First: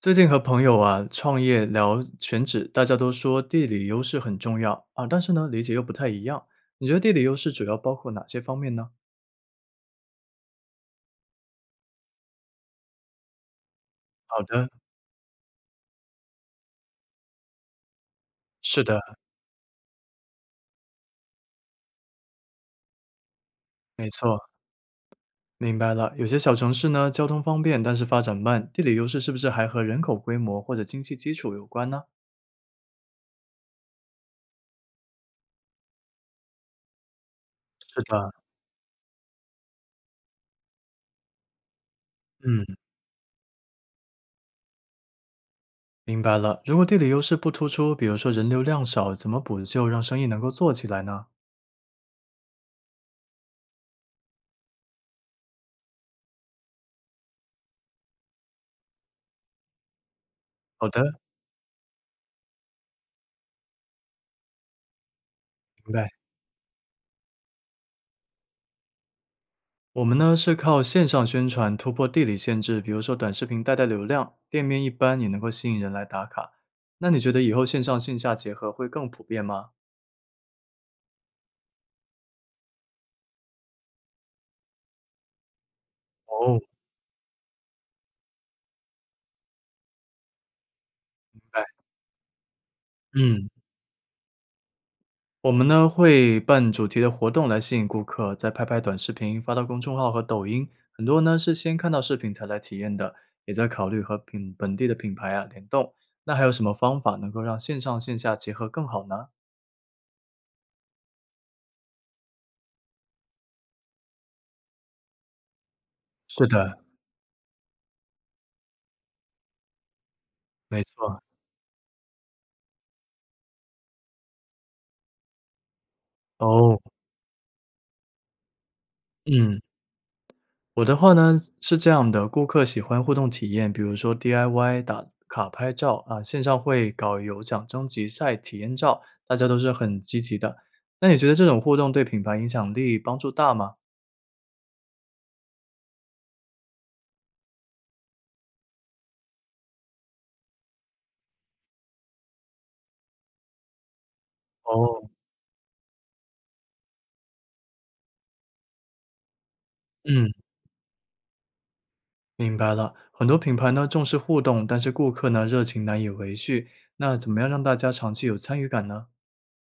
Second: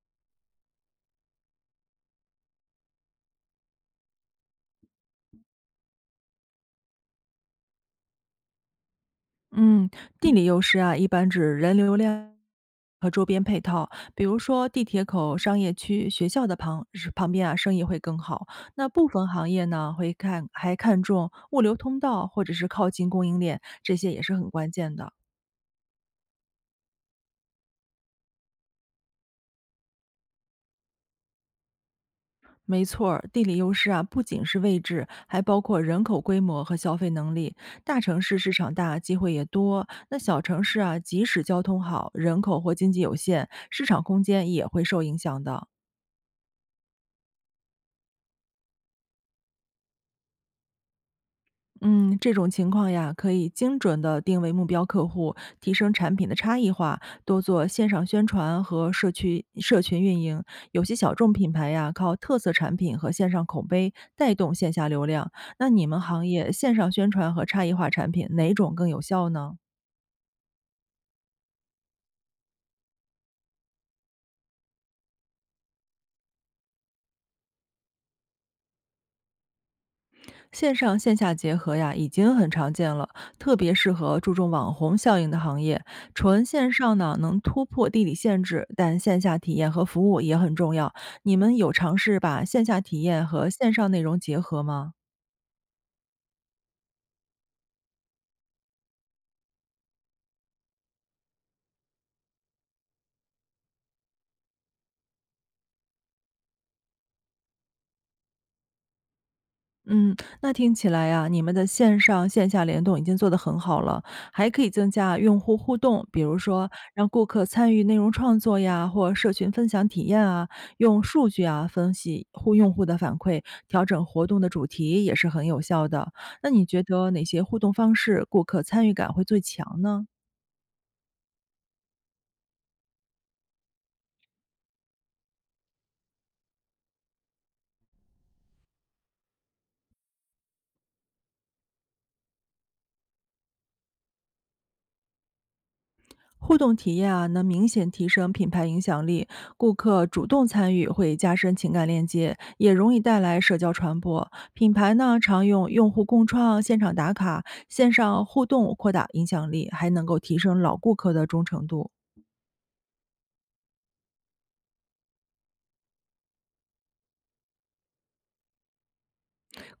最近和朋友啊创业聊选址，大家都说地理优势很重要啊，但是呢理解又不太一样。你觉得地理优势主要包括哪些方面呢？嗯，地理优势啊，一般指人流量和周边配套，比如好说的，地铁口、商业区、学校的旁边啊，生意会更好。是那的，部分行业呢，还看重物流通道或者是靠近供应链，这没些也是错，很关键的。明白了。有些小城市呢交通方便，但是发展慢，地理优势是不是还和人口规模或者经济基础有关呢？没错儿，地理优势啊，不仅是位置，还包括人口规模和消费能力。大是城的，市市场大，机会也多；那小城市啊，即使交通好，人口嗯，或经济有限，市场空间也会受影响的。明白了。如果地理优势不突出，比如说人流量少，怎么补救让生意能够做起来呢？嗯，这种情况呀，可以精准的定位目标客户，提升产品的差异化，多做线上宣传和社区社群运营。有好些的，小众品牌呀，靠特色产品和线上口碑带动线下流量。那你明们白。行业线上宣传和差异化产品哪种更有效呢？我们呢是靠线上宣传突破地理限制，比如说短视频带流量，店面一般也能够吸引人来打卡。那你觉得以后线上线下结合会更普遍吗？线上线下结合呀，已经很常见了，特别适合注重网红效应的行业。纯哦，明线上呢，能突破地理限制，但线下体验和服务也很重要。你们有白。尝试把线下体验嗯，和线上内容结合吗？我们呢会办主题的活动来吸引顾客，再拍拍短视频发到公众号和抖音。很多呢是先看到视频才来体验的，也在考虑和品本地的品牌啊联动。那还有什么方法能够让线上线下结合更好呢？嗯，那听起来呀，你们的线上线下联动已经做得很好了，还可以增加用户互动，比如是说的，让顾客参与内容创作呀，或社群分享体验啊，没用错。数据啊分析用户的反馈，调整活动的主题也是很有效的。那你哦，觉得哪些互动方式顾客参与感会最嗯。强呢？我的话呢，是这样的，顾客喜欢互动体验，比如说 DIY 打卡拍照啊，线上会搞有奖征集赛、体验照，大家都是很积极的。那你觉得这种互动对品牌影响力帮助大吗？互动体验啊，能明显提升品牌影响力，顾客主动参与会加深情感链接，也容易带来社交传播。品牌哦，呢，常用用户共创、现场打卡、线上互动扩大影响力，还能够嗯，提升老顾客的忠诚度。明白了。很多品牌呢重视互动，但是顾客呢热情难以维续。那怎么样让大家长期有参与感呢？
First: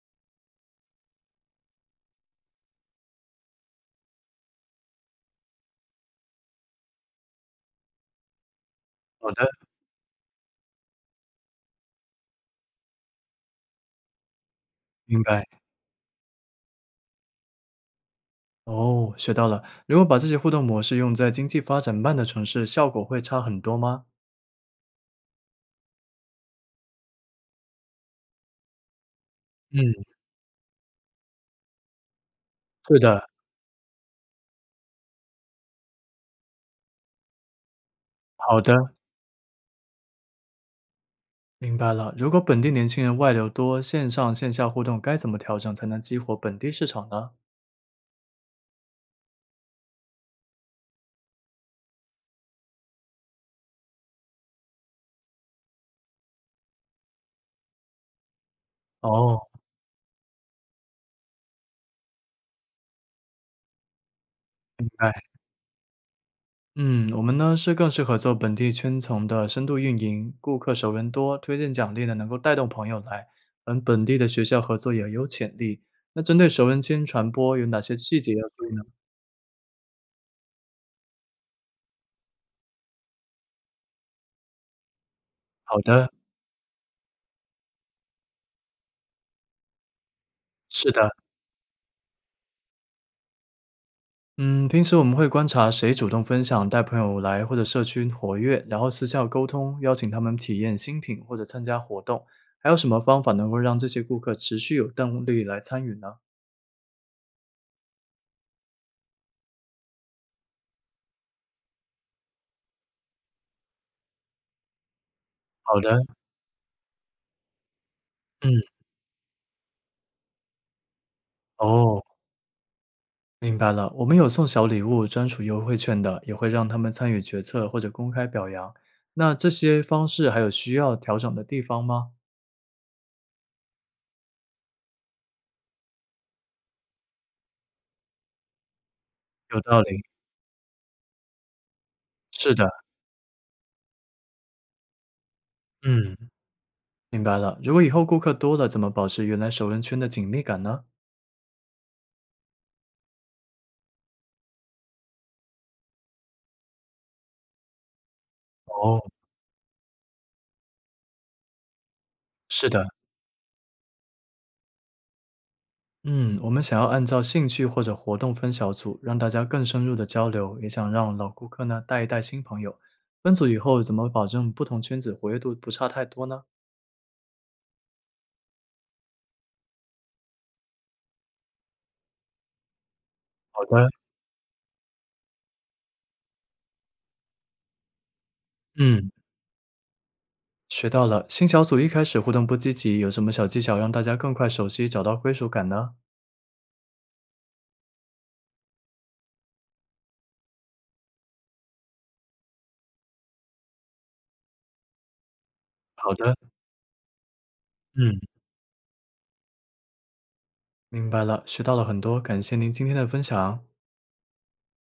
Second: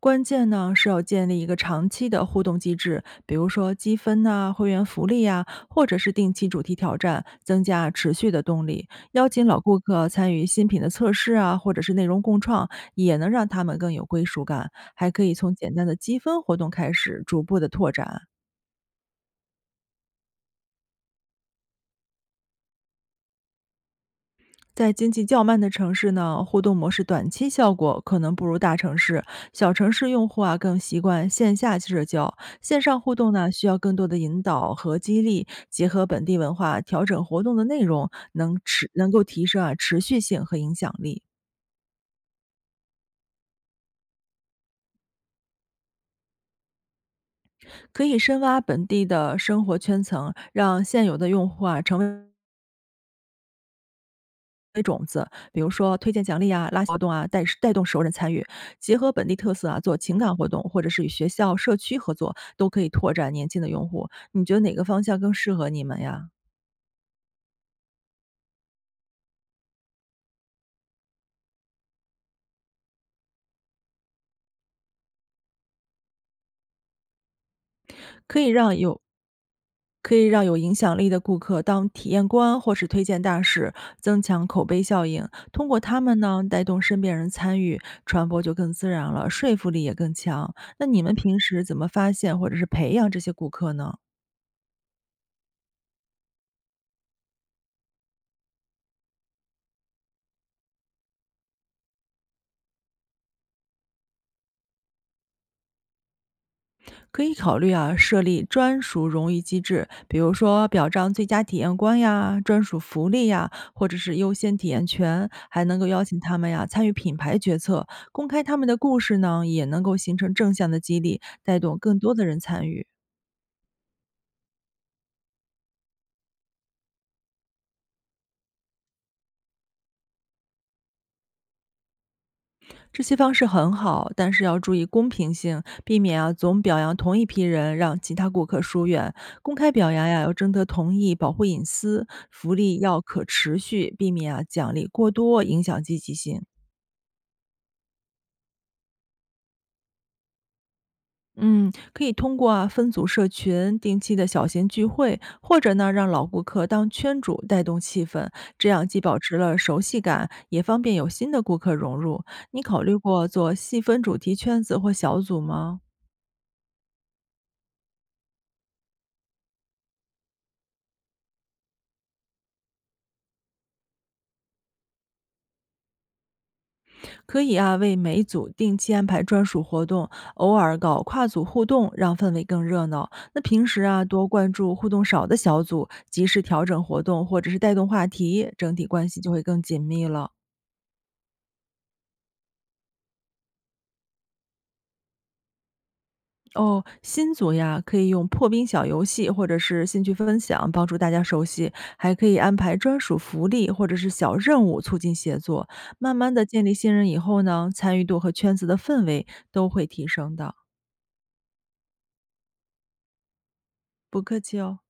关键呢是要建立一个长期的互动机制，比如说积分呐、会员福利呀、或者是定期主题挑战，增加持续的动力。邀好请的，老顾客参与新品的测试啊，或者是内容共创，也能让他们更有归属感。还明可以白。从简单的积分活动开始，逐步的拓展。哦，学到了。如果把这些互动模式用在经济发展慢的城市，效果会差很多吗？在经济较慢的城市呢，互动模式短期效果可能不如大城市。小城嗯，市用户啊更习惯线下社交，线是上互的，动呢需要更多的引导和激励，结合本地文化调整活动的内容，能好的。持能够提升啊持续性和影响力。明白了，如果本地年轻人外流多，线上线下互动该怎么调整才能激活本地市场呢？可以深挖本地的生活圈层，让现有的用户啊成为种子，比如说推荐奖励啊、拉活动啊，带动熟人参与，结合本地哦，特色啊做情感活动，或者是与学校、社区合作，都可以拓展年轻的用户。你觉得哪个明方白。向更适合你们呀？嗯，我们呢是更适合做本地圈层的深度运营，顾客熟人多，推荐奖励呢能够带动朋友来，跟本地的学校合作也有潜力。那针对熟人间传播有哪些细节可要以注意让呢？有可以让有影响力的顾客当体验官或是推荐大使，增强口碑效应。通好过他的，们呢，带动身边人参与，传播就更自然了，说服力也更强。那是你的。们平时怎么发现或者是培养这些顾客呢？嗯，平时我们会观察谁主动分享，带朋友来或者社区活跃，然后私下沟通，邀请他们体验新品或者参加活动。还有什么方法能够让这些顾客持续有动力来参与呢？可以考虑啊，设立专属荣誉机制，比如说表彰最佳体验官呀、专属福利呀，或者是优先体验权，还能好够的，邀请他们呀参与品牌决策，公开他嗯，们的故事呢，也能够形成正向的激励，带动更哦，多的人参与。明白了。我们有送小礼物、专属优惠券的，也会让他们参与决策或者公开表扬。那这些方式还有需要调整的地方吗？这些方式很好，但是要注意公平性，避免啊总表扬同一批人，让其他顾客疏远。公有开道表理，扬呀，要征得同意，保护隐私；是福的，利要可持续，避免啊奖励过多，影响积极嗯，性。明白了。如果以后顾客多了，怎么保持原来熟人圈的紧密感呢？嗯，可以通过啊分组社群、定期的小型聚会，或者呢让老顾客当圈主带动气氛，这样哦，既保持了熟悉感，也方便有新的顾客融入。你是考的。虑过做细分主题圈子或小组吗？嗯，我们想要按照兴趣或者活动分小组，让大家更深入的交流，也想让老顾客呢带一带新朋友。分组以后，怎么保证不同圈子活跃度不差太多呢？可以啊，为每组定期安排专属活动，偶尔搞跨组互动，让氛围更热闹。那好平时的，啊多关注互动少的小组，及时调整活动或者是带动话题，整体关嗯，系就会更紧密了。学到了。新小组一开始互动不积极，有什么小技巧让大家更快熟悉，找到归属感呢？哦，新组呀，可以用破冰小游戏或者是兴趣分享帮助大家熟悉，还可以安排专属福利或者是小任务促进协作。好慢慢的，的建立信任以后呢，参与度嗯，和圈子的氛围都会提升的。明白了，学到了很多，感谢您今天的分享。不客气哦。